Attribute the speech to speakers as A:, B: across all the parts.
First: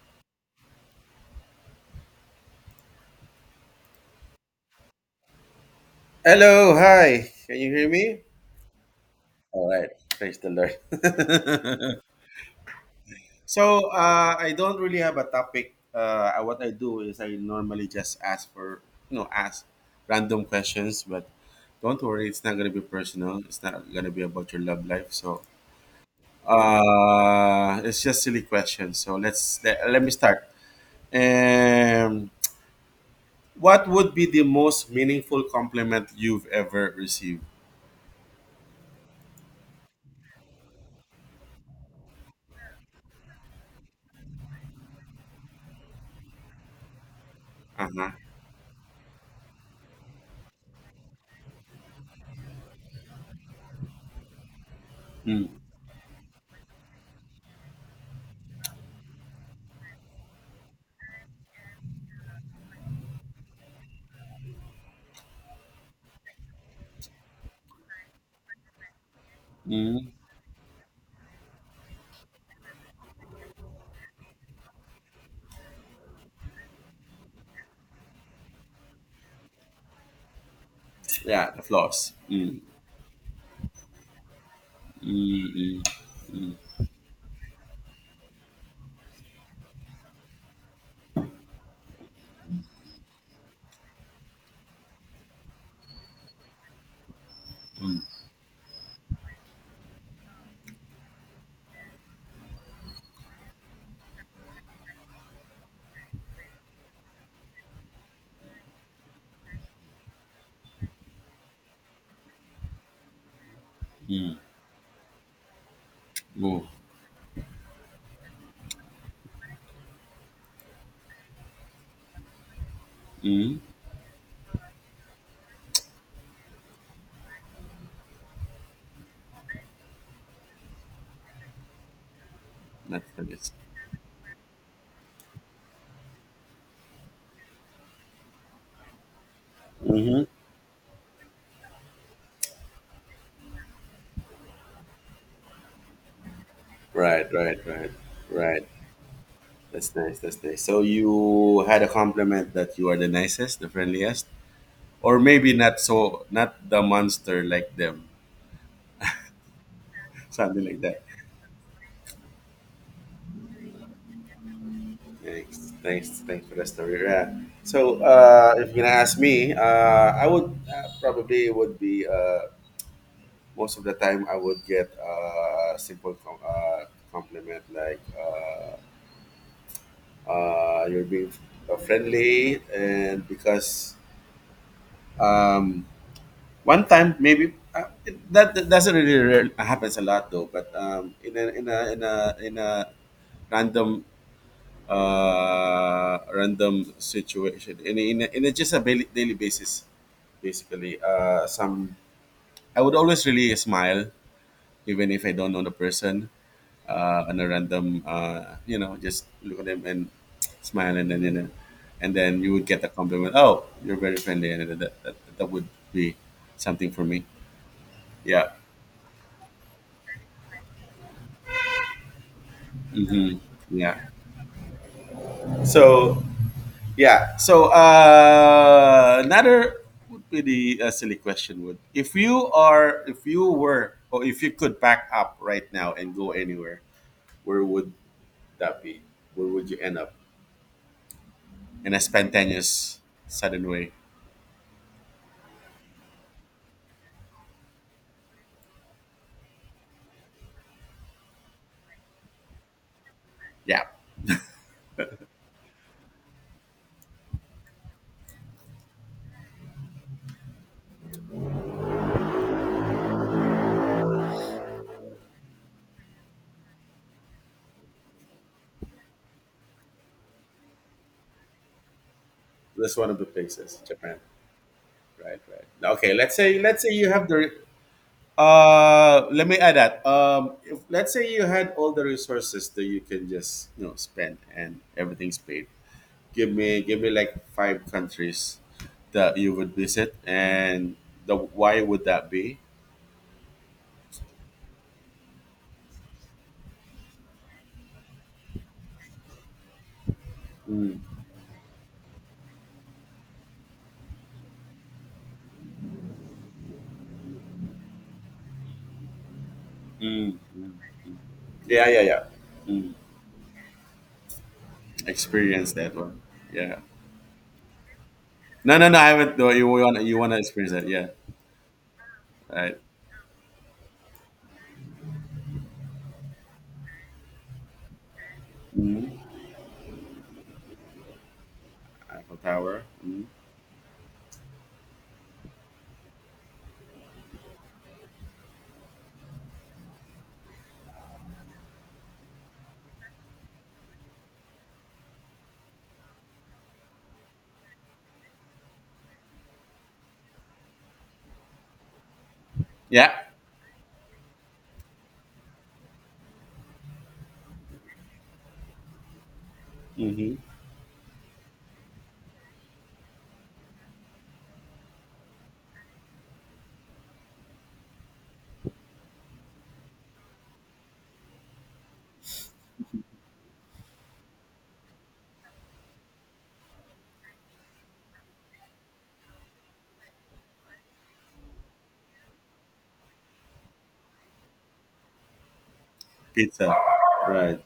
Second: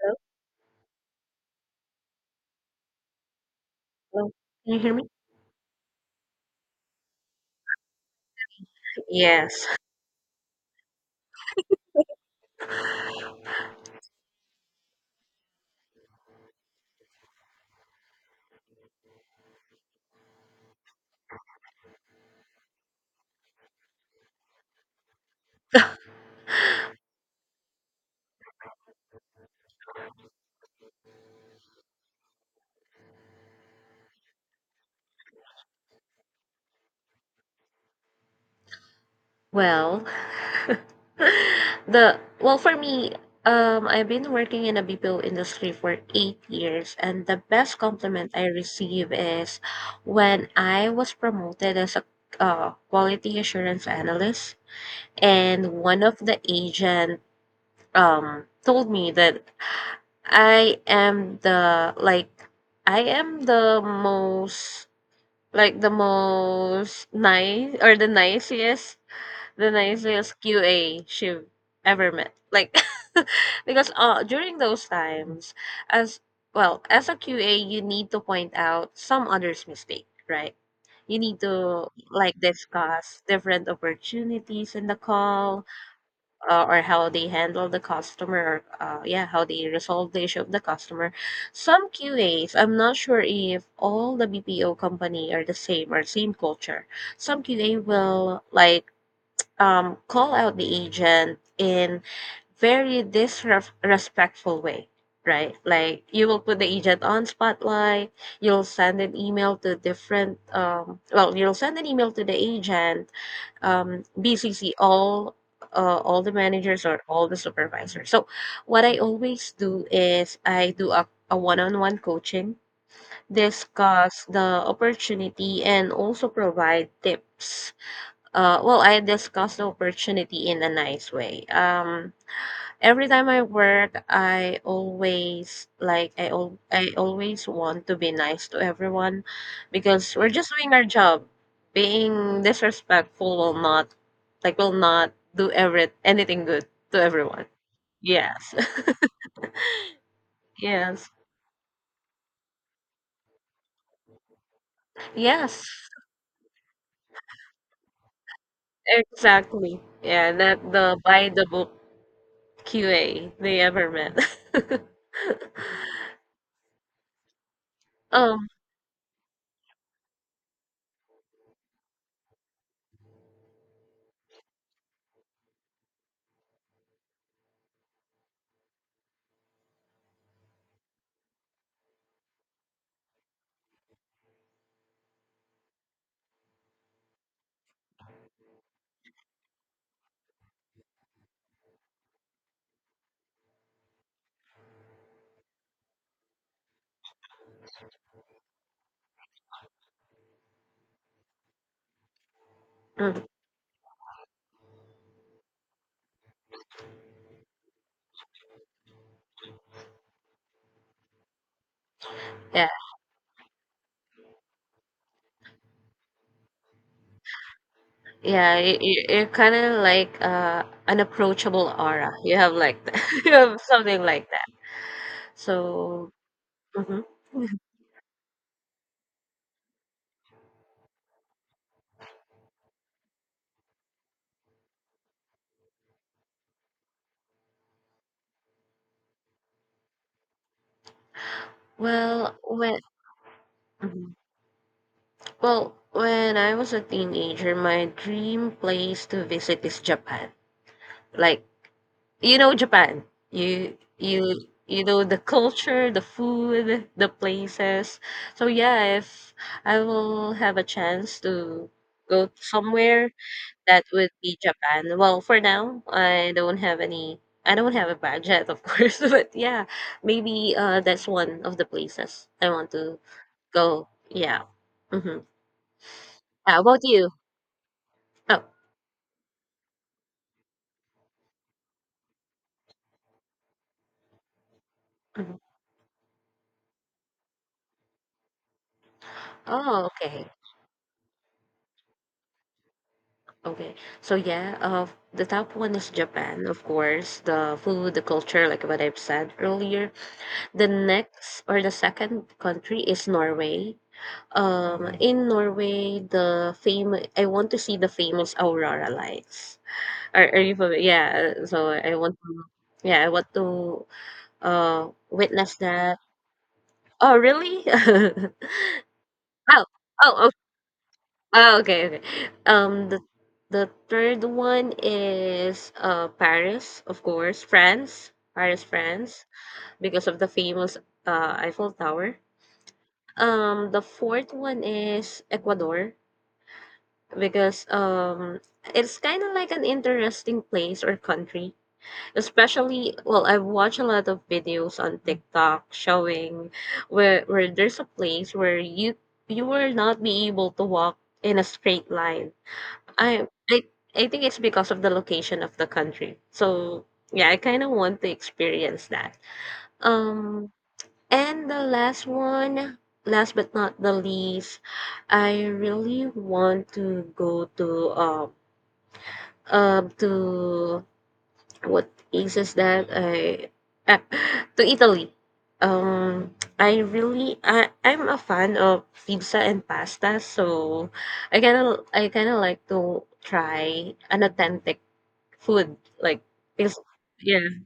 A: Hello? Can you hear me?
B: Hello, hi. Can you hear me?
A: Yes.
B: All right. Praise the Lord. So, I don't really have a topic. What I do is I normally just ask for, ask random questions, but don't worry, it's not going to be personal. It's not going to be about your love life. So, it's just silly questions. So, let me start. Um, what would be the most meaningful compliment you've ever received?
A: Well, the well for me, I've been working in a BPO industry for 8 years, and the best
B: Uh-huh.
A: compliment I receive is when I was promoted as a quality assurance analyst,
B: Mm.
A: and one of the agent told me that I am the like I am the most like the most nice or the
B: Mm.
A: nicest QA she ever met. Like Because during those times as well, as a QA you need to point out some others' mistake, right? You need
B: Yeah, the
A: to
B: flaws.
A: like
B: Mm.
A: discuss different opportunities in the call
B: Mm.
A: or how they handle the customer, or yeah, how they resolve the issue of the customer. Some QAs, I'm not sure if all the BPO company are the same or same culture. Some QA
B: Mm.
A: will like call out the agent in very disrespectful way. Right, like you will put the agent on spotlight. You'll send an email to different. You'll send an email to the agent BCC, all the
B: Mm.
A: managers or all the supervisors. So what I always do is I do a one-on-one coaching,
B: Mm.
A: discuss the opportunity, and also provide tips. I discuss the opportunity in a nice way.
B: That's
A: Every time I
B: nice.
A: work, I always want to be nice to everyone because
B: Mm-hmm.
A: we're just doing our job. Being disrespectful will not will not do every anything good to
B: Right,
A: everyone.
B: right, right,
A: Yes.
B: right. That's nice. That's nice. So
A: Yes.
B: you had a compliment that you are the nicest, the friendliest, or maybe
A: Yes.
B: not so, not the monster like them,
A: Exactly. Yeah,
B: something
A: not
B: like
A: the
B: that.
A: by the book QA they ever met.
B: Thanks, thanks, thanks for the story. Yeah. So
A: um
B: if you're gonna ask me, I would probably would be most of the time I would get a simple compliment like. You're being friendly and because um, one time maybe that, that doesn't really happens a lot though but in, a, in a in a in a random random situation in a, in, a, in a just a daily, daily basis basically some I would
A: mm.
B: always really smile even if I don't know the person on a random, just look at them and smile, and then and then you would get a compliment. Oh, you're very friendly, and that would be something for me. Yeah.
A: Yeah, you're kind of like an approachable aura. You have like you
B: Hmm.
A: have
B: Yeah.
A: something like that. So,
B: So
A: mhm.
B: yeah. So another would be the silly question would if you are if you could pack up right now and go anywhere, where would that be? Where would you end up in a
A: Well, when
B: spontaneous, sudden way?
A: mhm. Well, when I was a teenager, my dream place to visit is Japan. Like you know Japan,
B: Yeah.
A: you know the culture, the food, the places. So yeah, if I will have a chance to go somewhere, that would be Japan. Well, for now, I don't have a budget, of course, but yeah, maybe that's one of the places I want
B: That's
A: to
B: one of the places,
A: go.
B: Japan.
A: Yeah. Mm-hmm.
B: Right, right. Okay,
A: How about
B: let's say you
A: you?
B: have the
A: Oh.
B: let me add that. If, let's say you had all the resources that you can just, you know, spend and everything's
A: Mhm.
B: paid. Give me like five countries that you would
A: Oh,
B: visit
A: okay.
B: and the why would that be?
A: Okay. So yeah, the top one is Japan, of course, the food, the culture, like what I've said earlier. The next or the second country is Norway. In Norway, the fam I want to see the famous aurora lights. Are you familiar? Yeah, so
B: Yeah,
A: I
B: yeah,
A: want
B: yeah.
A: to yeah, I want to witness
B: Experience that
A: that.
B: one. Yeah.
A: Oh, really?
B: No, no, no, I haven't though.
A: Oh, oh,
B: You
A: oh,
B: want to experience that. Yeah.
A: oh, okay, okay.
B: Right.
A: Um, the third one is Paris, of course, France, Paris,
B: Mhm.
A: France, because of the famous Eiffel Tower.
B: Eiffel Tower. Mhm.
A: The fourth one is Ecuador because it's kind of like an interesting place or country, especially I have watched a lot of videos on TikTok showing where there's a place where you will not be able to walk in a straight line.
B: Yeah.
A: i i, I think it's because of the location of the country, so yeah, I kind of want to experience that.
B: Mhm.
A: um and the last one, last but not the least, I really want to go to um um, to what place is that? Ah, to Italy. I really I'm a fan of pizza and pasta, so I kind of like to try an authentic food like
B: Pizza.
A: this.
B: Right.
A: Yeah,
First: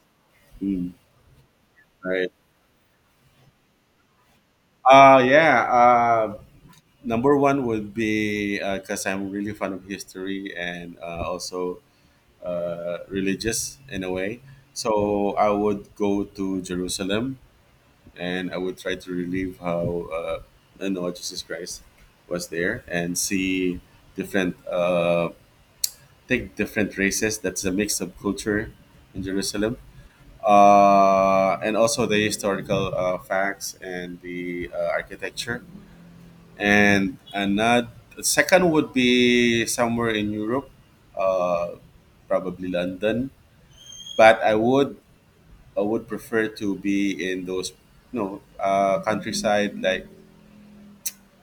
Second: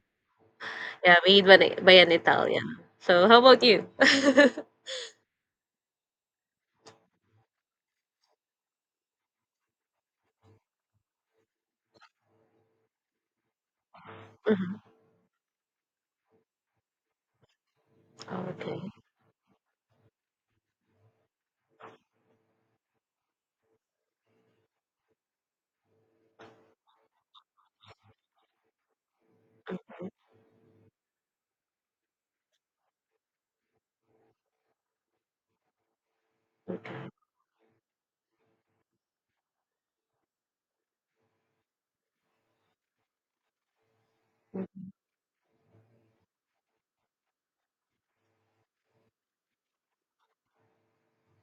B: Mm,
A: yeah, made by by an
B: right.
A: Italian. So how about you?
B: Yeah. Number one would be because I'm really fond of history and also religious in a way.
A: Mhm.
B: So I would go to Jerusalem
A: Oh,
B: and I would
A: okay,
B: try to relive how the Lord Jesus Christ was there and see different, take different races. That's a mix of culture in Jerusalem and also the historical facts and the architecture.
A: okay.
B: And another second would be somewhere in Europe, uh, probably London. But
A: Mhm,
B: I would prefer to be in those you know countryside like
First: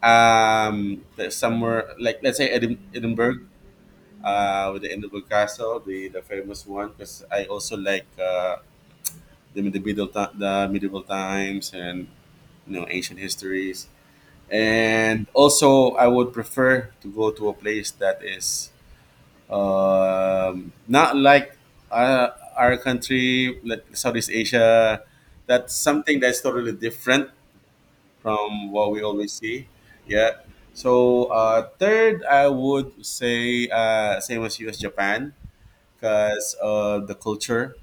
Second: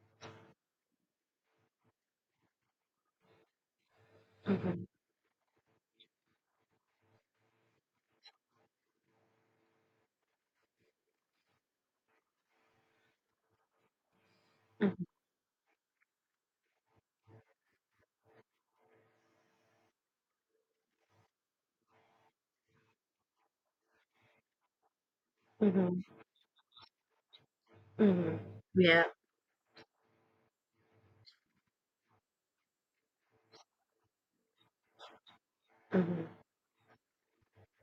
B: um somewhere like let's say Edinburgh. With
A: mhm,
B: the Edinburgh Castle, the famous one, because I also like the medieval times and you know ancient histories,
A: mhm,
B: and also I would prefer to go to a place that is not like uh, our country like Southeast Asia. That's
A: mhm,
B: something that's totally different
A: mhm.
B: from what we
A: Yeah.
B: always see. Yeah. So third I would say same as you as Japan,
A: Mhm.
B: because the culture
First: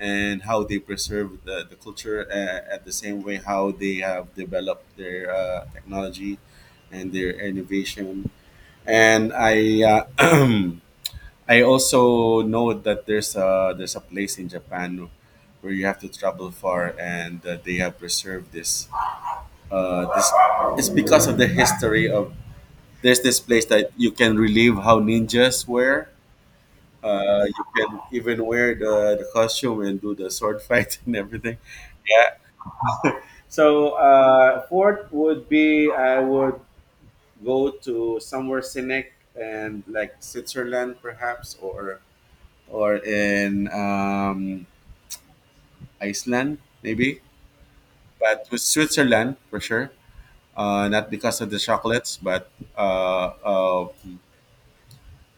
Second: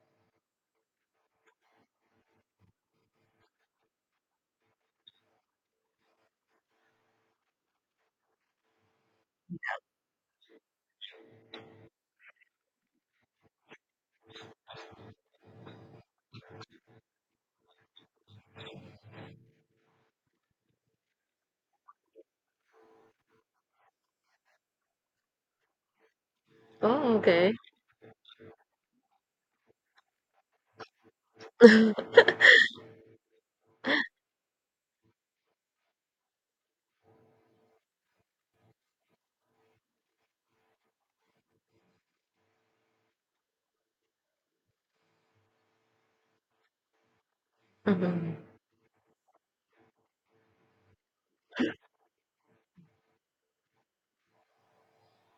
B: and how they preserve the culture at the same way how they have developed their technology and their innovation. And i uh, I also know that there's a place in Japan where you have to travel far and they have preserved this. It's because of the history of there's this place that you can relive how ninjas were.
A: Oh, okay.
B: You can even wear the costume and do the sword fight and everything. Yeah. So fourth would be I would go to somewhere scenic and like Switzerland perhaps or in Iceland maybe,
A: Mhm,
B: but to Switzerland for sure. Not because of the chocolates, but uh, uh,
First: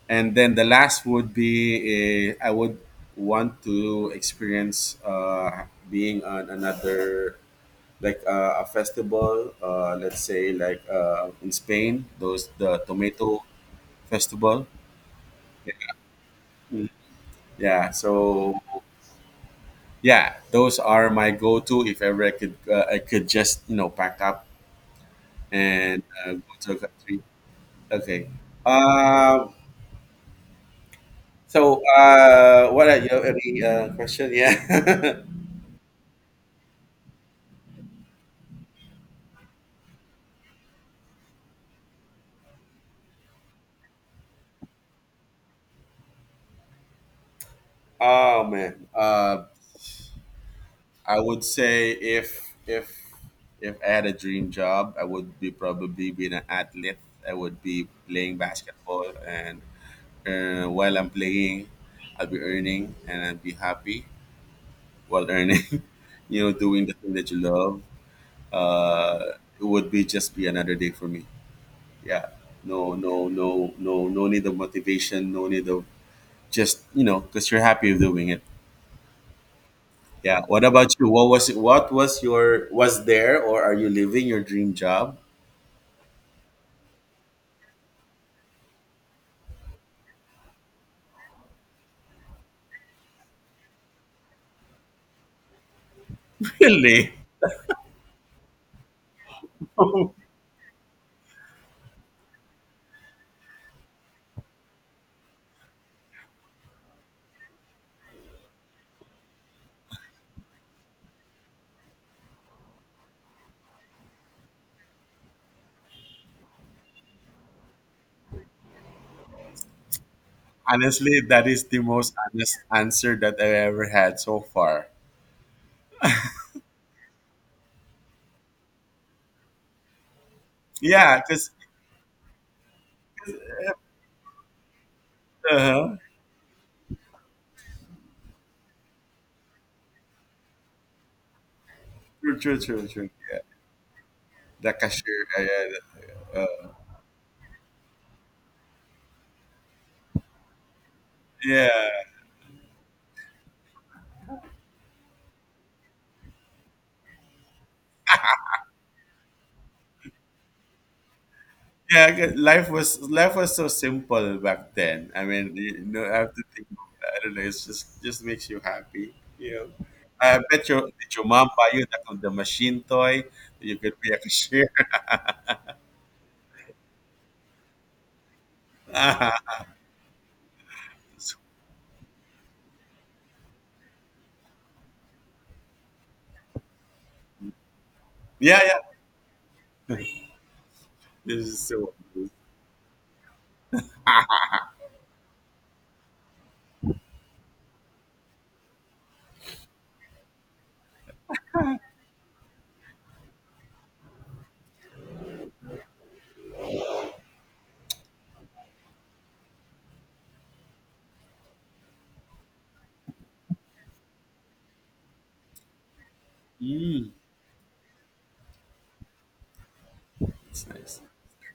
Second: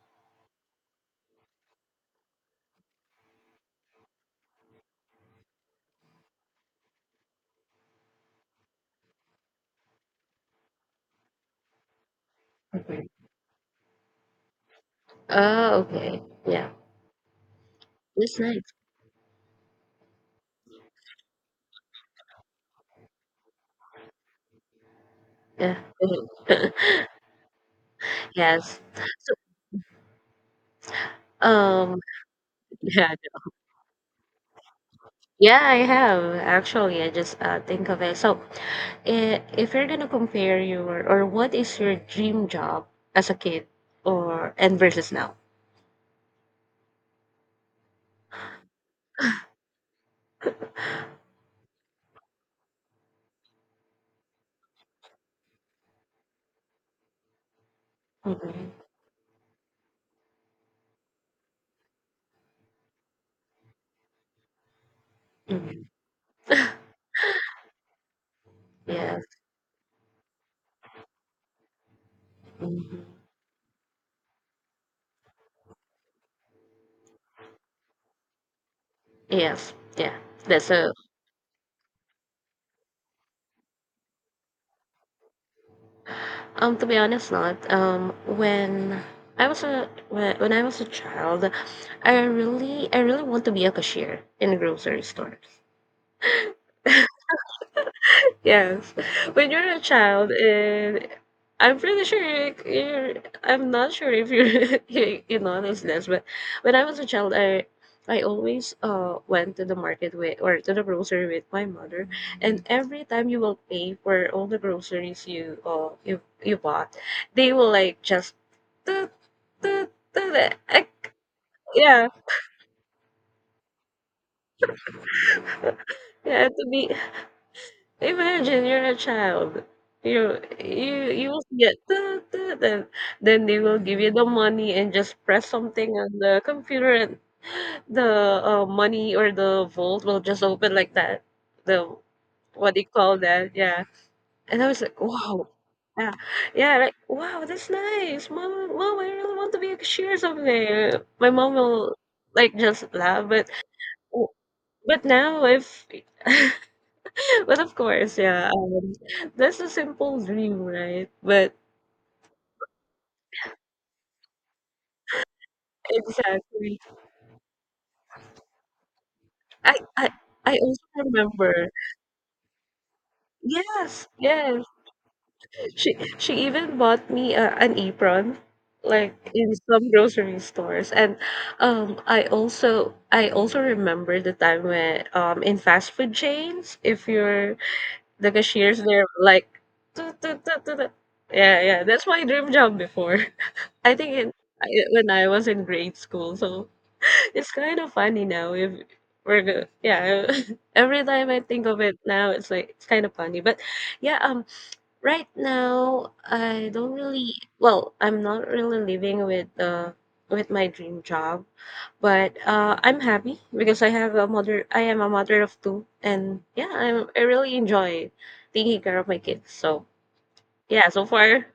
B: and then the last would be I would want to experience being on another like a festival, let's say like in Spain, those the
A: mhm.
B: tomato festival.
A: Oh, okay. Yeah.
B: Mm. Yeah,
A: That's
B: so
A: nice.
B: yeah, those are my go-to if ever I could just you know pack up
A: Yeah.
B: and
A: Mhm.
B: go to a country. Okay.
A: Yes. So,
B: Um. So
A: um,
B: what are
A: yeah,
B: you
A: I
B: have
A: do.
B: any question? Yeah.
A: Yeah, I have actually. I just think of it. So, if you're gonna compare your or what is your dream job as a kid, or and versus now?
B: Oh man. I would say if I had a dream job, I would be probably being an athlete. I would be playing
A: Mm-hmm.
B: basketball, and while I'm playing, I'll be earning, and I'll be happy while earning.
A: Mm-hmm.
B: You know, doing the thing that you love.
A: Yes.
B: Uh, it would be just be another day for me. Yeah. No,
A: Mhm.
B: no, no, no, no need of motivation. No need of just you know, because you're happy of doing it.
A: Yes. Yeah.
B: Yeah. What
A: That's a—
B: about you? What was it? What was your was there or are you living your dream job?
A: To be honest, not. Um, when I was a child, I really want to be a cashier in a grocery store.
B: Really?
A: Yes, when you're a child, and I'm pretty sure you you're I'm not sure if you're, you notice this, but when I was a child, I always went to the market with, or to the grocery with my mother, and every time you will pay for all the groceries you bought, they will like just toot, toot, toot, eh, eh,
B: Honestly, that is the
A: yeah,
B: most honest answer that I ever had so far.
A: yeah. To be— imagine you're a child.
B: Yeah,
A: You will
B: because
A: get, then they will give you the money and just press something
B: uh-huh.
A: on the computer and the money or the vault will just open like that. The—
B: True, true,
A: what do you
B: true, true.
A: call
B: Yeah,
A: that? Yeah. And I
B: the
A: was like,
B: cashier.
A: wow.
B: Yeah,
A: Yeah.
B: yeah. Uh,
A: Yeah, like wow, that's nice. Mom, I really want to be a cashier someday. My mom
B: yeah,
A: will like just laugh, but now if but of course, yeah, that's a simple dream, right? But
B: yeah. 'Cause life was so simple back then. I mean, you know, I have to think.
A: exactly,
B: Of, that. I don't know. It's just makes you happy. You know.
A: I, I,
B: I
A: I
B: bet
A: also
B: your did your mom
A: remember.
B: buy you the machine toy? You could
A: Yes,
B: be a
A: yes.
B: cashier.
A: She even bought me an apron, like in
B: Ah,
A: some grocery stores. And I also remember the time when, in fast food chains, if you're the
B: yeah, yeah.
A: cashiers, they're like, "Toot, toot, toot, toot, toot."
B: This is
A: Yeah, yeah.
B: so
A: That's my dream job before. I think in I When I was in grade school, so it's kind of funny now. If we're go Yeah, every time I think of it now, it's like, it's kind of funny. But yeah, right now I don't really— I'm not really living with my dream job, but I'm happy because I am a mother of two, and yeah,
B: Mm.
A: I really enjoy taking care of my kids. So
B: It's
A: yeah,
B: nice.
A: so far,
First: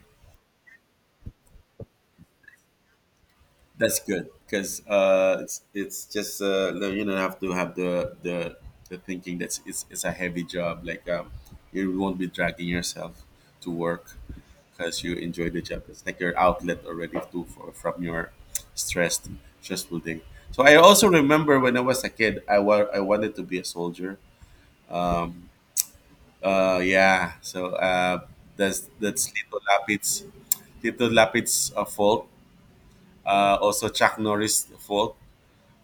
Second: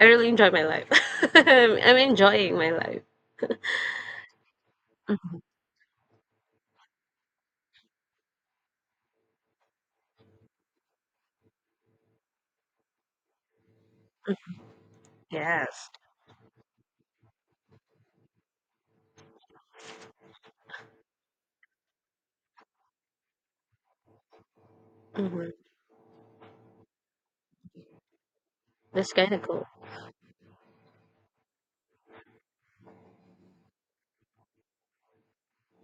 A: I really enjoy my life. I'm enjoying my life.
B: That's good because
A: Mhm.
B: it's you don't have to have the thinking that it's a heavy job. Like you won't be dragging yourself to work because you enjoy the job.
A: Yes.
B: It's like your outlet already too for, from your stressed stressful day. So I also remember when I was a kid, I wanted to be a soldier.
A: Hmm.
B: Um, yeah. So
A: That's kind
B: that's
A: of
B: Lito
A: cool.
B: Lapit's Tito Lapid's fault, also Chuck Norris' fault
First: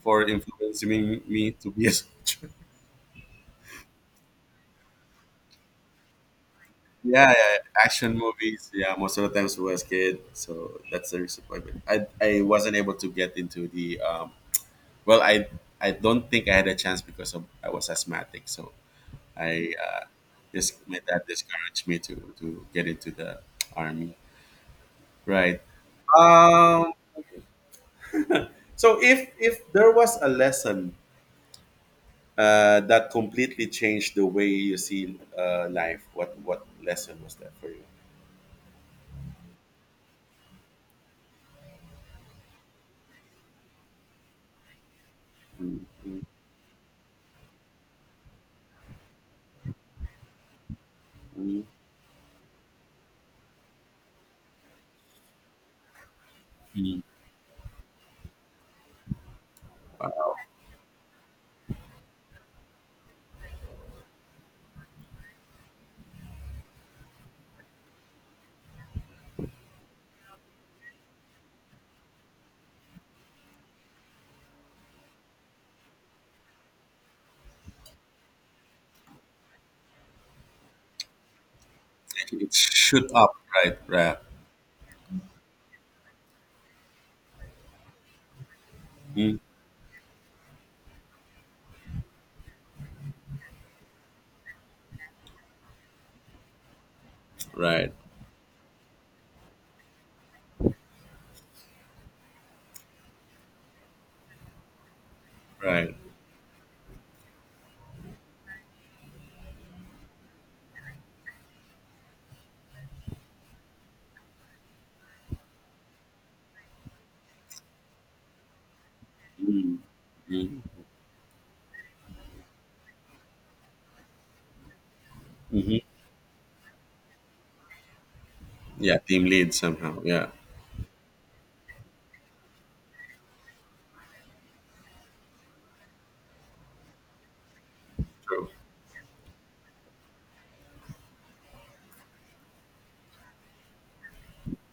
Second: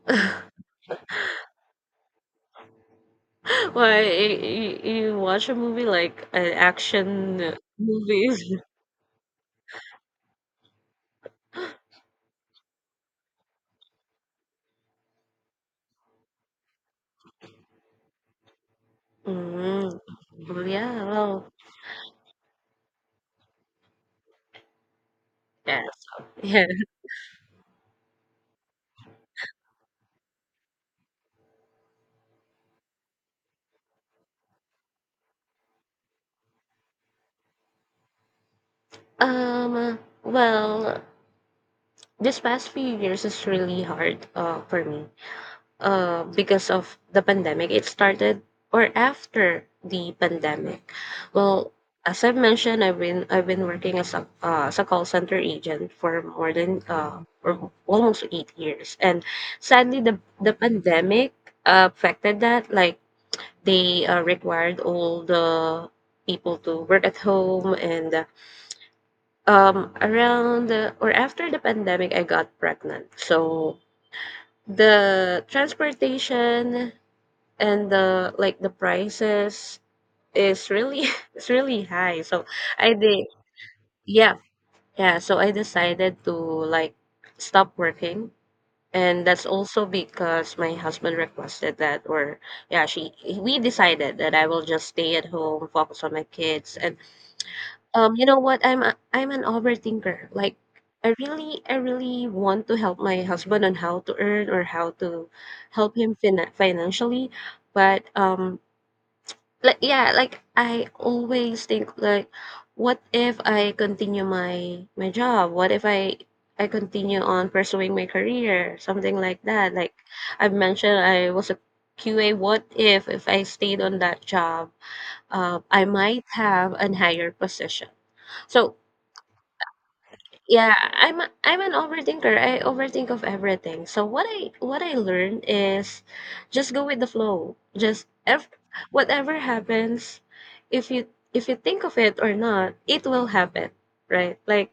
B: for influencing me to be a soldier.
A: Why, you watch a movie like an
B: Yeah,
A: action
B: yeah, action
A: movie?
B: movies. Yeah, most of the times when I was a kid, so that's the reason why. But I wasn't able to get into the well. I I don't think I had a chance because of, I was asthmatic. So I
A: Mm. Well,
B: just my
A: yeah,
B: dad
A: well,
B: discouraged me to get into the army. Right.
A: yeah, so, yeah.
B: Um. So if there was a lesson that completely changed the way you see life? What lesson was that for you?
A: Um, well, this past few years is really hard for me
B: Mm, mm,
A: because of the pandemic. It started or after the pandemic.
B: mm,
A: Well, as I've mentioned, I've been working as a call center agent for more than
B: mm.
A: or almost 8 years, and sadly, the pandemic affected that. Like they required all the people to work at home and around the, or after the pandemic, I got pregnant. So the transportation and the like the prices is really it's really high, so
B: It
A: I
B: shoot
A: did
B: up, right? Right,
A: yeah, yeah, so I decided to like stop working, and
B: mm,
A: that's also because my husband requested that. Or yeah, she we decided that I will just stay at home, focus on my kids. And
B: right,
A: you know what, I'm an overthinker. Like I really want to help my husband on how to earn, or how to
B: right.
A: help him financially. But like yeah, like I always think like, what if I continue my job? What if I continue on pursuing my career? Something like that. Like I've mentioned, I was a QA. What if I stayed on that job,
B: Mhm.
A: I might have a higher position. So
B: Yeah, team lead somehow. Yeah,
A: yeah, I'm an overthinker. I overthink of everything. So what I learned is just go with the flow. Just ev
B: true.
A: Whatever happens, if you if you think of it or not, it will happen, right?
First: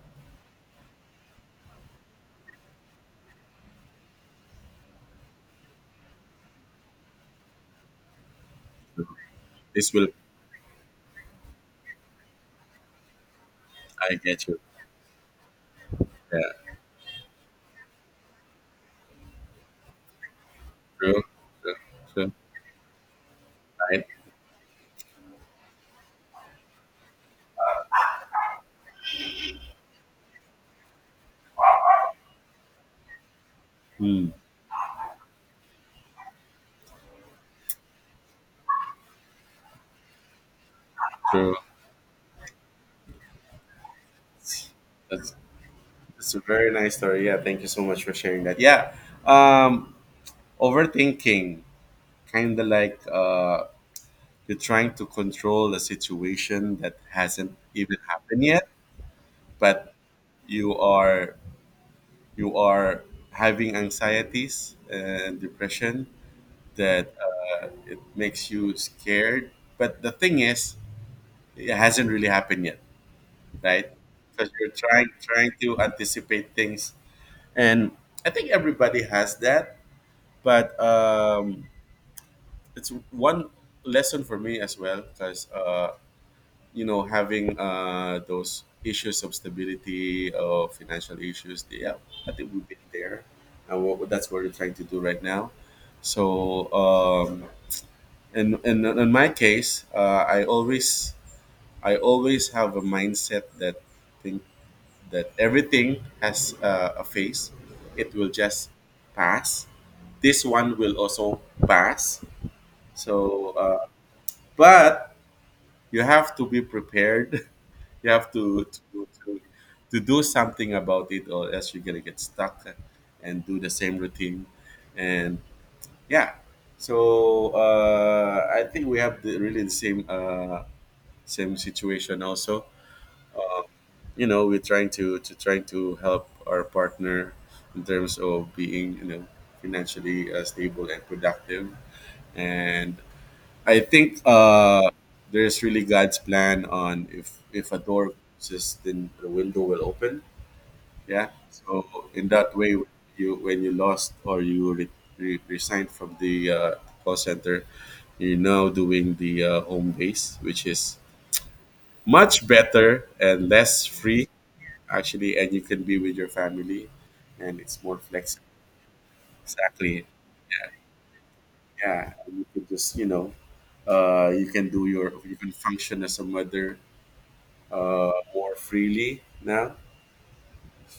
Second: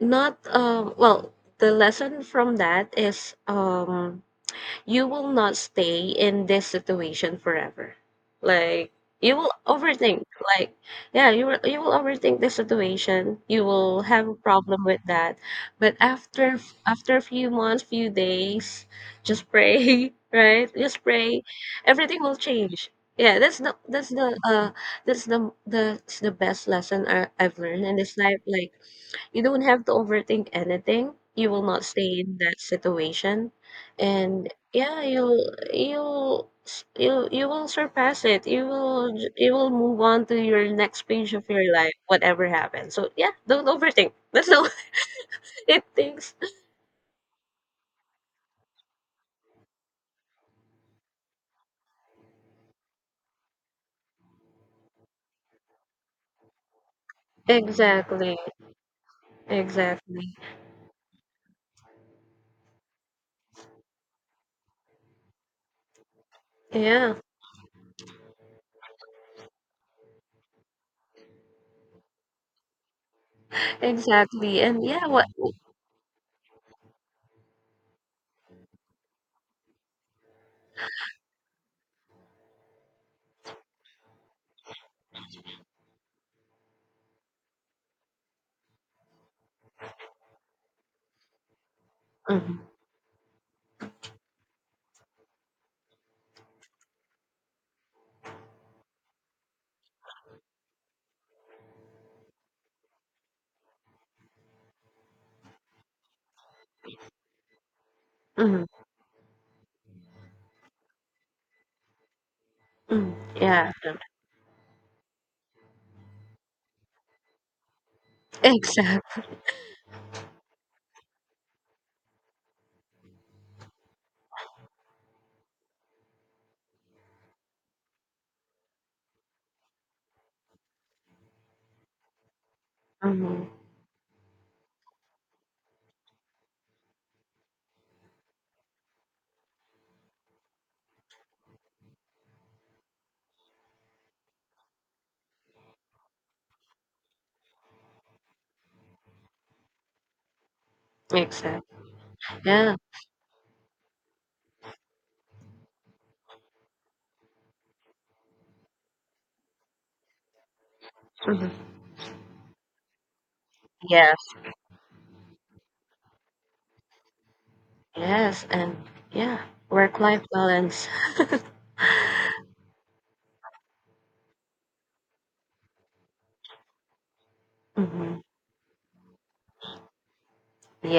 A: Not well, The lesson from that is, you will not stay in this situation forever. Like
B: True.
A: you will
B: This will,
A: overthink. Like yeah, you will overthink the situation. You will
B: I
A: have a
B: get you.
A: problem with that. But
B: Yeah,
A: after, a few months, few days, just pray, right? Just
B: true,
A: pray.
B: true,
A: Everything
B: true.
A: will change. Yeah, that's the—
B: Right,
A: that's the— that's the best lesson I've learned in this life. Like you don't have to overthink anything. You will not stay in that situation,
B: Mm.
A: and yeah, you you will surpass it. You will move on to your next page of
B: true.
A: your life, whatever happens. So yeah, don't overthink. That's all
B: That's
A: it thinks.
B: that's a very nice story. Yeah, thank you so much for sharing that. Yeah, um, overthinking, kind of like you're trying to control a situation that hasn't even
A: Exactly,
B: happened yet, but
A: exactly.
B: you are you are having anxieties and depression that
A: Yeah,
B: it makes you scared. But the thing is, it hasn't really happened yet, right? Because
A: exactly.
B: you're
A: And yeah, what?
B: trying to anticipate things, and I think everybody has that. But it's one lesson for me as well because you know having those issues of stability of financial issues, yeah, I think
A: Mm-hmm,
B: we've been there. And what, that's what we're trying to do right now. So and in my case I always have a mindset that think that everything has a phase. It will
A: mm-hmm,
B: just pass. This one will also pass.
A: mm.
B: So
A: Yeah,
B: but you have to be prepared. You have to
A: exactly.
B: to do something about it, or else you're gonna get stuck and do the same routine. And yeah, so I think we have really the same same situation. Also,
A: Mm-hmm,
B: you know, we're trying to trying to help our partner in terms of being you know financially stable and productive. And I think there's really God's plan on if a door closes, then the window will open. Yeah.
A: exactly.
B: So in that way,
A: Yeah.
B: you when you lost or you resigned from the call center, you're now doing the home base, which is
A: Mhm.
B: much better and less
A: Yeah.
B: free actually, and you can be with your family, and it's more flexible.
A: Yes, and yeah,
B: Exactly.
A: work-life balance.
B: Yeah, and you can just you know, you can do your you can function as a mother
A: Hmm.
B: more freely now.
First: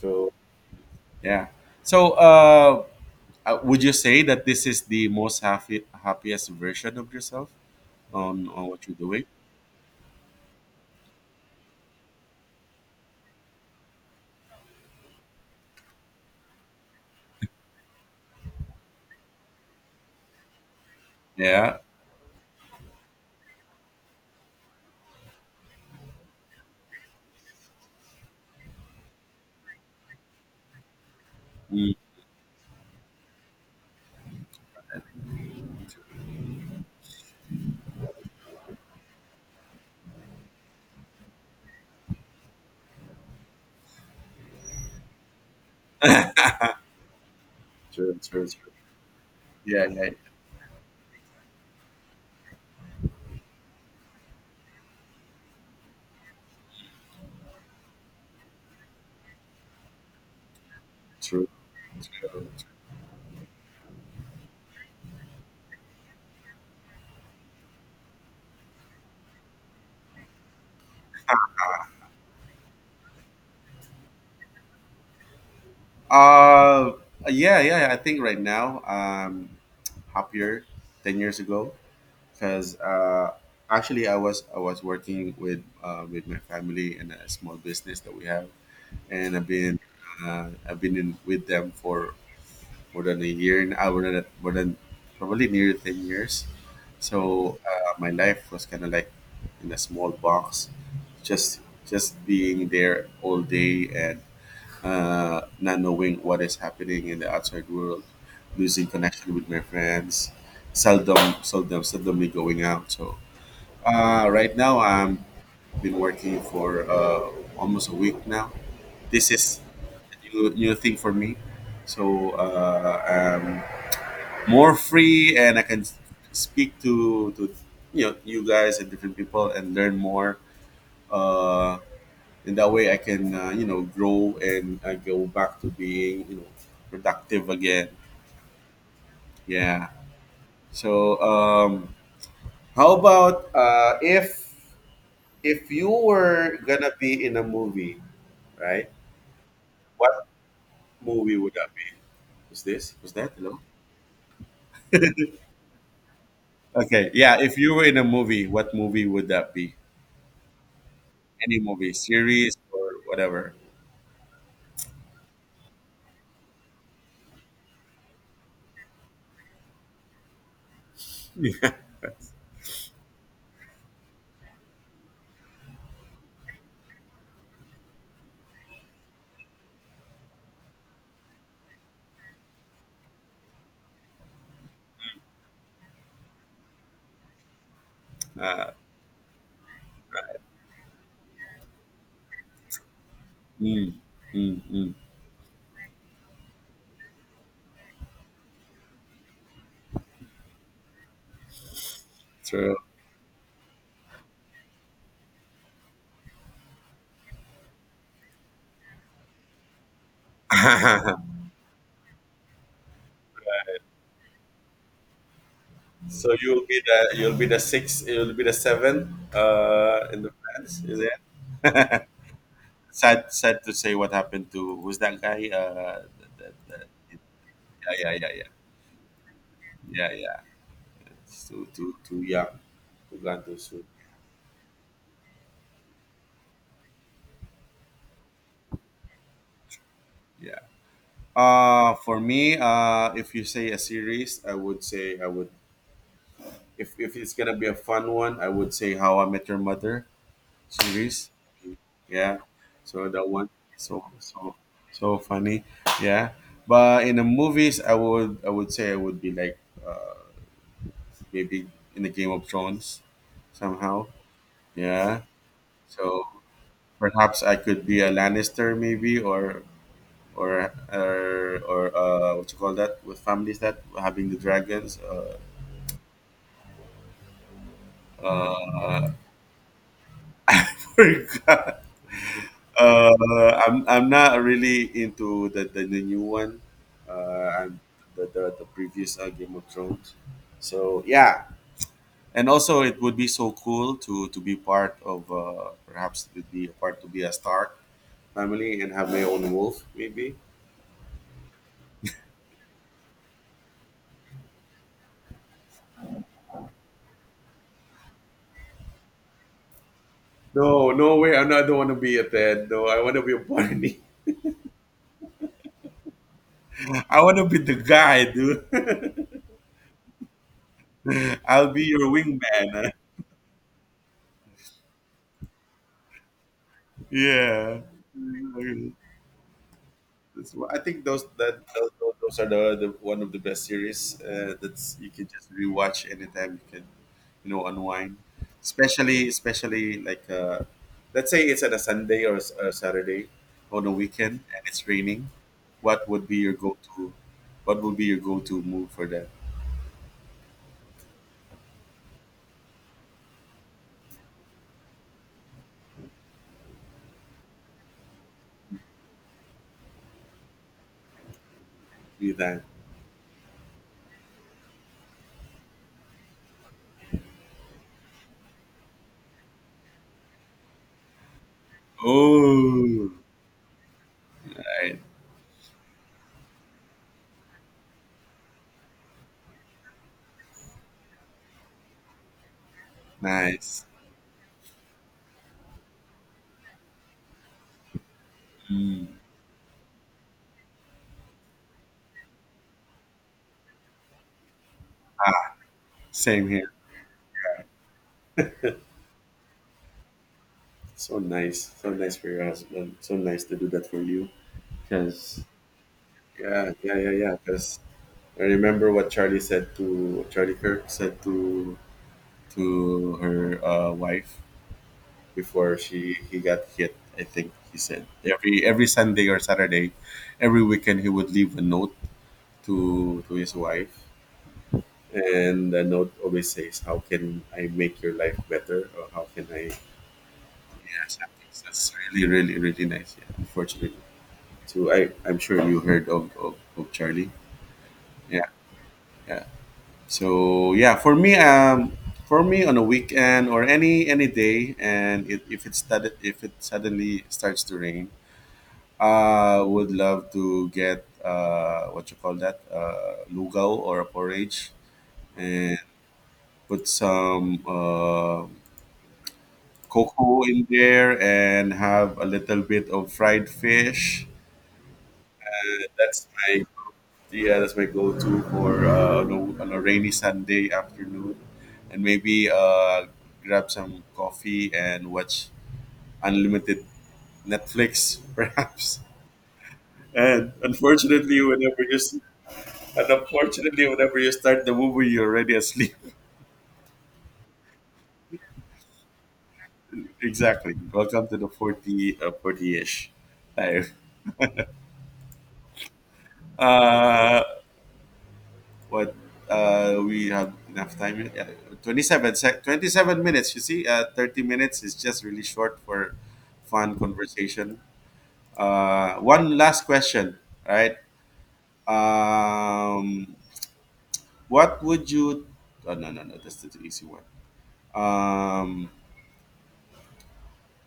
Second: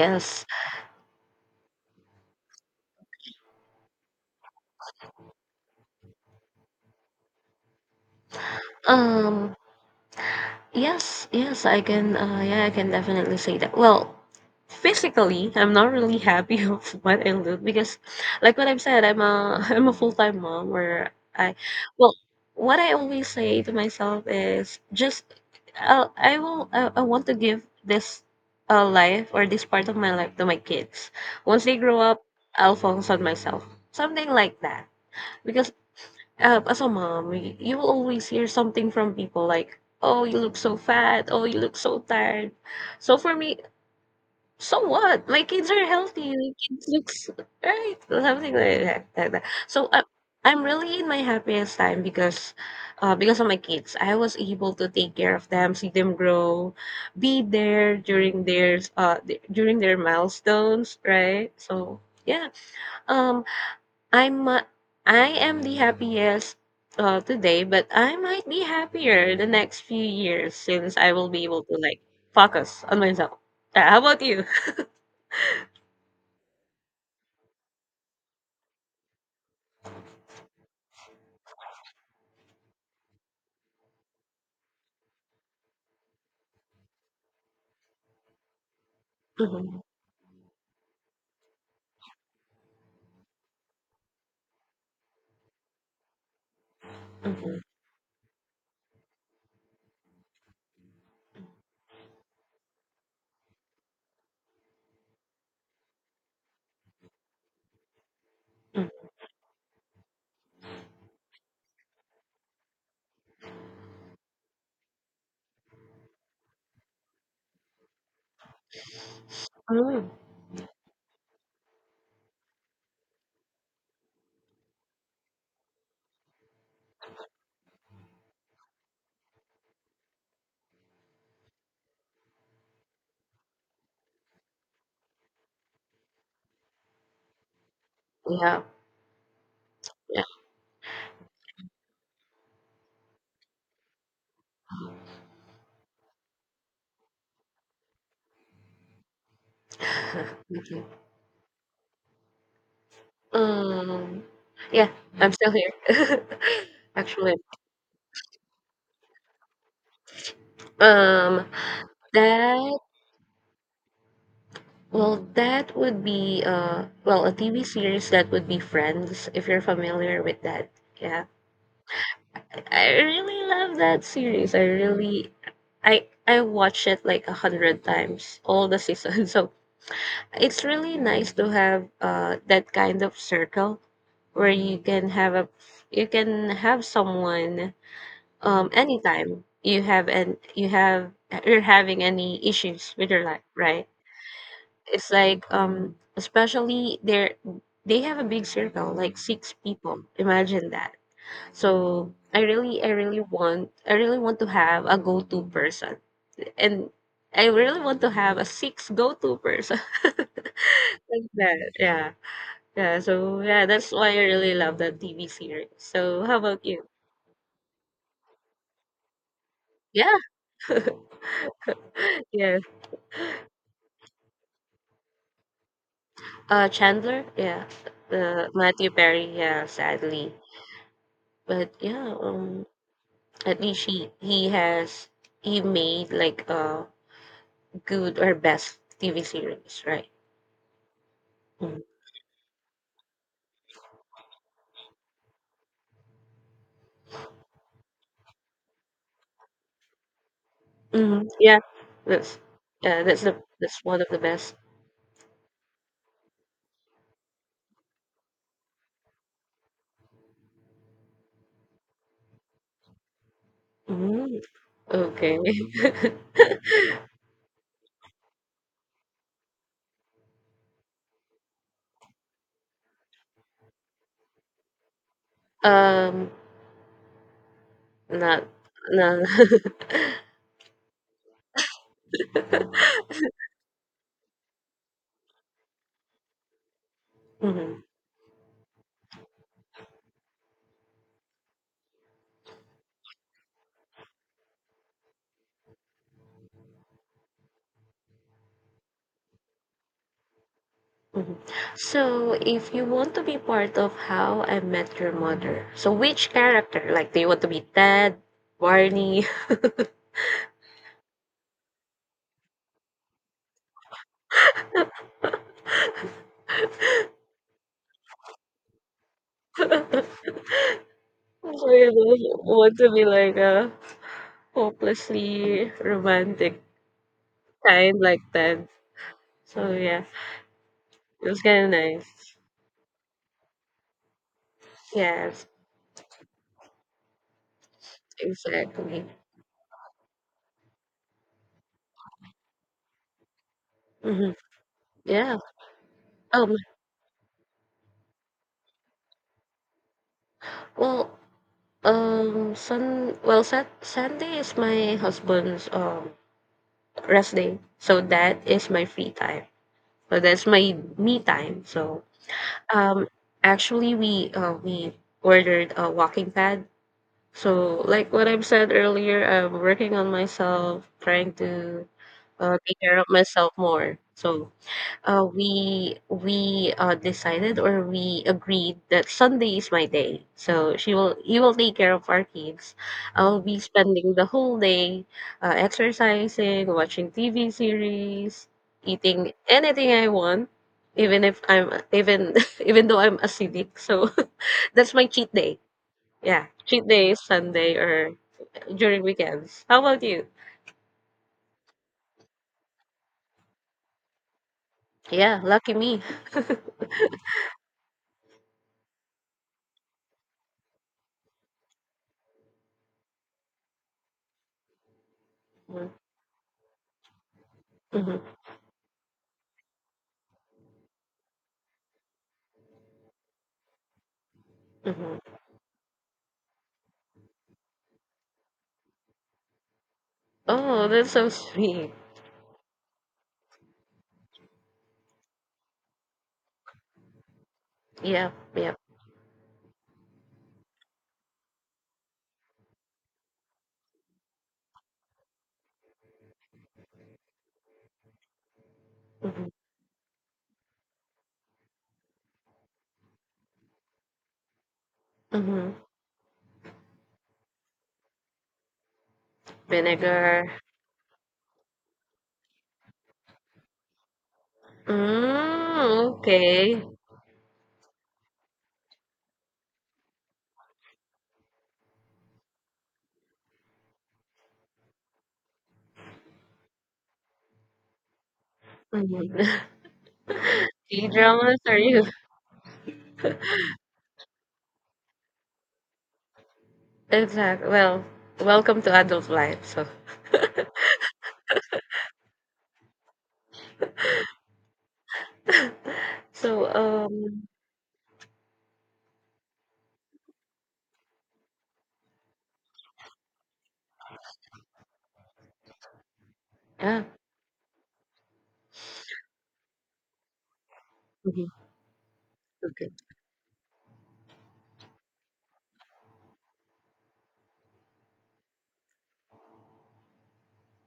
B: So yeah. So would you say that this is the most happy happiest version of yourself on what you're doing?
A: Um, yes, yes, I can, yeah, I can definitely say that. Well, physically, I'm not really happy of what I look because, like what I've said, I'm a I'm a full-time mom where
B: Yeah.
A: well, what I always say to myself is just, I will, I want to give this, life or this part of my life to my kids. Once they
B: Mm.
A: grow up, I'll focus on myself. Something like that. Because as a mom, you will always hear something from people like, "Oh, you look so fat. Oh, you look so tired." So for me, so what? My kids are healthy. My kids looks right,
B: True, true,
A: something
B: true.
A: like that. Like that.
B: Yeah, yeah.
A: I'm really in my happiest time because of my kids, I was able to take care of them, see them grow, be there during during their milestones,
B: True.
A: right? So
B: True.
A: yeah. Um, I'm uh, I am the happiest today, but I might be happier the next few years since I will be able to like focus on myself. How about you?
B: Uh, yeah, yeah. Yeah. I think right now happier 10 years ago because actually I was working with my family in a small business that we have, and I've been in with them for more than a year and more than probably near 10 years.
A: Mhm,
B: So
A: mhm,
B: my life was kind of like in a small box, just being there all day and not knowing what is happening in the outside world, losing
A: mhm.
B: connection with my friends, seldomly going out. So right now I'm been working for almost a week now. This is
A: Mm,
B: a new thing for me. So um, more free and I can speak to you guys and different people and learn more. Uh, in that way, I can grow and I go back to being productive again.
A: yeah,
B: Yeah.
A: yeah.
B: So how about if you were gonna be in a movie, right? What
A: Thank you.
B: movie would that be? Is this? Was that? Hello.
A: Um, yeah, I'm still here.
B: Okay.
A: Actually,
B: Yeah. If you were in a movie, what movie would that be?
A: um,
B: Any movie, series,
A: that
B: or whatever.
A: well, that would be well, a TV series that would be Friends, if you're familiar with that. Yeah.
B: Yeah.
A: I really love that series. I really I watched it like a hundred times, all the seasons. So it's really nice to have that kind of circle where you can have someone
B: Uh,
A: anytime you have you're having any issues with your life, right?
B: mm, mm, mm.
A: It's like especially they have a big circle, like six people. Imagine that. So
B: True.
A: I really want to have a go-to person, and I really want to have a six go-to person. like that, yeah, yeah. So yeah, that's why I really love that TV series. So
B: so
A: how about
B: you'll be
A: you?
B: the sixth, you'll be the seventh
A: Yeah,
B: in the plans, is it?
A: yeah.
B: sad, to say what happened to who's that guy?
A: Chandler, yeah.
B: Yeah,
A: Matthew Perry, yeah. Sadly,
B: yeah. It's too,
A: but yeah.
B: too young. Too gone too
A: At
B: soon.
A: least he has he made like a good or best TV series, right?
B: Yeah. For me, if you say a series, I would say I would. If it's gonna be a fun one, I would say How I Met Your Mother
A: Mhm.
B: series.
A: Yeah, that's
B: Yeah.
A: yeah,
B: So that one
A: that's
B: is
A: one of the best.
B: so funny. Yeah. But in the movies I would say I would be like uh, maybe in the Game of Thrones somehow.
A: Mm,
B: Yeah.
A: okay.
B: So perhaps I could be a Lannister maybe or what you call that with families that having the dragons
A: Um, not
B: uh,
A: no.
B: forgot. Uh, I'm not really into the new one. And
A: hmm
B: the previous Game of Thrones. So yeah, and also it would be so cool to be part of perhaps to be a part to be a Stark family and have my own wolf maybe.
A: hmm So, if you want to be part of How I Met Your Mother, so which character? Like, do you want to be Ted, Barney?
B: No, no way. I don't want to be a Ted. No, I want to be a Barney. I want to be the guy, dude.
A: Or
B: I'll be
A: you
B: your
A: don't want to
B: wingman.
A: be like a hopelessly romantic
B: Yeah.
A: kind like Ted? So yeah,
B: I think
A: it was kind of
B: those,
A: nice.
B: are the one of the best series that's you can
A: Yes,
B: just rewatch anytime you can, you know, unwind.
A: exactly.
B: Especially, like let's say it's at a Sunday or s- a Saturday on a
A: Mhm.
B: weekend and it's raining.
A: Yeah.
B: What would be
A: Um,
B: your go-to? What would be your go-to move for that?
A: well, sun, well, Sat Sunday is my husband's rest day, so that is my free time. So that's my me time. So,
B: Be that.
A: um, actually, we ordered a walking pad. So, like what I've said earlier, I'm working on myself, trying to take care of
B: Oh,
A: myself more. So
B: right.
A: We decided or we agreed that Sunday is my day. So she will he will take care of our kids. I'll be
B: Nice.
A: spending the whole day exercising, watching TV series,
B: Mm.
A: eating anything I want, even if I'm even even though I'm acidic. So that's my cheat day. Yeah,
B: Same here.
A: cheat day is Sunday or during weekends. How about you?
B: So nice for your husband. So nice to do that for you.
A: Yeah,
B: Because
A: lucky me.
B: yeah, because I remember what Charlie Kirk said to her wife before
A: Mm-hmm.
B: she he got hit. I think he said every Sunday or Saturday, every weekend he would leave a note to his wife,
A: hmm
B: and the note always says, "How can I make your life better?" or "How can I?"
A: Oh,
B: Yeah,
A: that's so
B: something. So
A: sweet.
B: that's really, really nice. Yeah, unfortunately. So I'm sure you heard of Charlie.
A: Yep,
B: Yeah,
A: yep.
B: yeah. So yeah, for me on a weekend or any day, and if it suddenly starts to rain,
A: Mhm,
B: I would love to get what you call that lugaw or a porridge,
A: mhm.
B: and put some cocoa
A: Vinegar.
B: in there, and have a little bit of fried fish.
A: Mm,
B: That's my
A: okay.
B: Yeah, that's my go-to for on a rainy Sunday afternoon, and maybe grab some coffee and watch unlimited Netflix, perhaps.
A: Mhm.
B: And unfortunately,
A: K-dramas are
B: whenever you
A: you?
B: s- and unfortunately, whenever you start the movie, you're already asleep.
A: Exactly. Well, welcome to adult life. So,
B: Exactly. Welcome to the 40-ish time.
A: so
B: Uh, what We have enough time yet? Yeah, 27 minutes you see 30 minutes is just really short for fun
A: yeah.
B: conversation. One last question, right?
A: Mhm, Okay.
B: um, what would you— oh no that's the easy one. um,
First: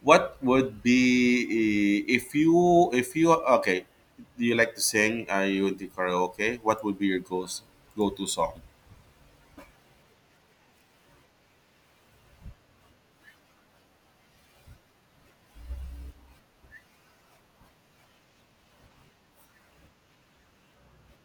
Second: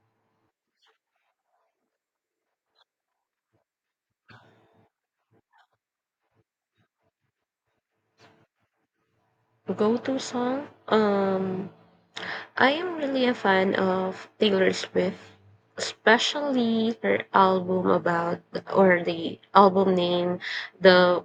B: what would be— if you— okay, do you like to sing? Are you into karaoke? What would be your go go-to song?
A: Go-to song. I am really a fan of Taylor Swift, especially her album about or the album name, the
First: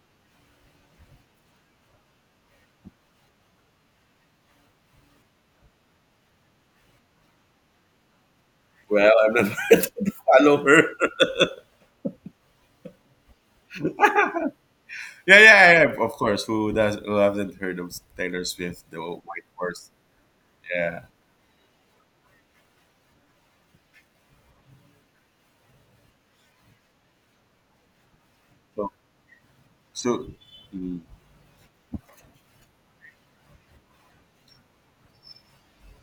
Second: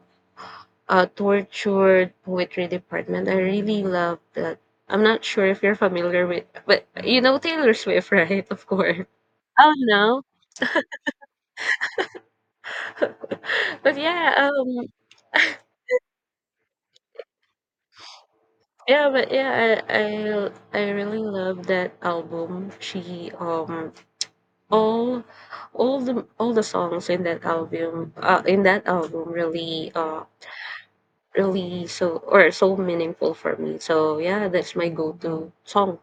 A: tortured poetry department. I really love that. I'm not sure if you're familiar with, but you know Taylor Swift, right? Of course.
B: Well, I'm not
A: Oh
B: a
A: no.
B: follower.
A: but yeah, um,
B: Yeah, yeah, of course, who haven't heard of Taylor Swift, the
A: yeah, but
B: White
A: yeah,
B: Horse?
A: I
B: Yeah.
A: really love that album. She all all the songs in that
B: So,
A: album really
B: so mm,
A: so meaningful for me. So yeah, that's my go-to song.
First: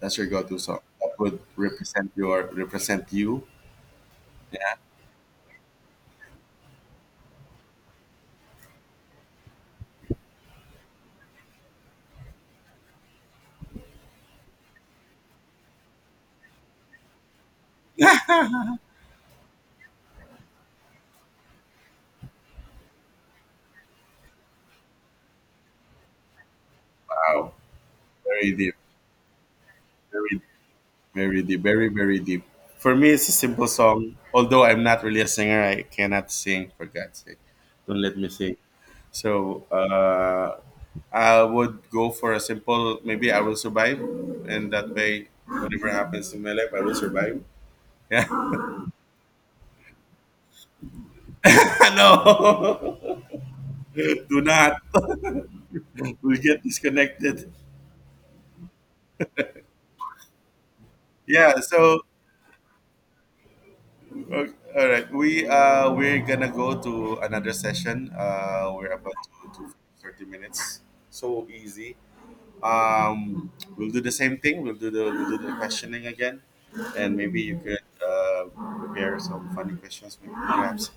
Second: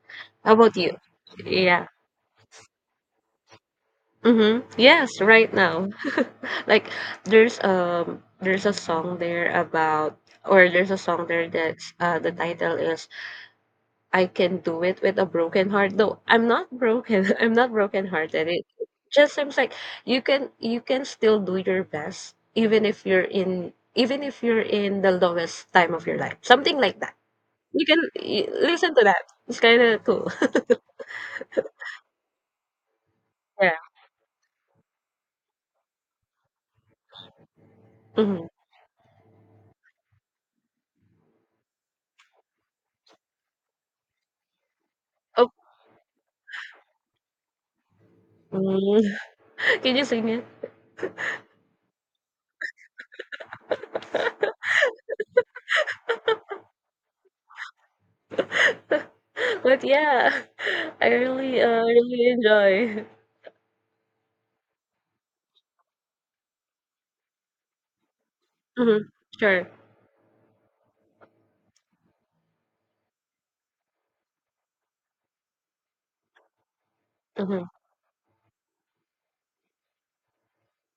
B: that's your
A: How
B: go-to
A: about
B: song
A: you?
B: that would
A: Yeah.
B: represent you.
A: Mhm. Yes, right now. Like there's a song there that's the title is I Can Do It with a Broken Heart. Though I'm not broken. I'm not broken hearted. It just seems like you can still do your best even if you're in the lowest time of your life. Something like that.
B: Wow,
A: You can
B: very deep,
A: listen to that. It's kind of
B: very,
A: cool.
B: deep, very deep, very, very deep. For me, it's a simple
A: Yeah.
B: song. Although I'm not really a singer, I cannot sing. For God's sake, don't let me
A: Mm-hmm.
B: sing. So I would go for a simple. Maybe I will survive, and that way,
A: Oh,
B: whatever happens to my life, I will survive. Yeah.
A: mm. Can you sing it?
B: no, do not. We'll get disconnected.
A: But yeah,
B: Yeah. So,
A: really enjoy.
B: uh, all right. We we're gonna go to another session. We're
A: Mhm.
B: about to
A: Sure.
B: 30 minutes. So easy. We'll do the same thing. We'll do the questioning again, and maybe you
A: Mhm.
B: could prepare some funny questions, maybe perhaps.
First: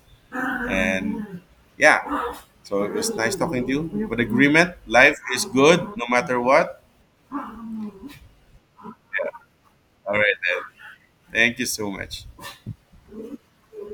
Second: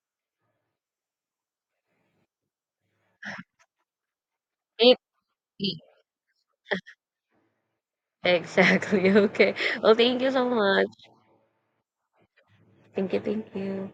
B: And yeah. So it was nice talking to you. But agreement, life is good
A: Maybe.
B: no matter what.
A: Exactly. Okay. Well,
B: All
A: thank you
B: right
A: so
B: then.
A: much.
B: Thank you so much.
A: Thank you. Thank you.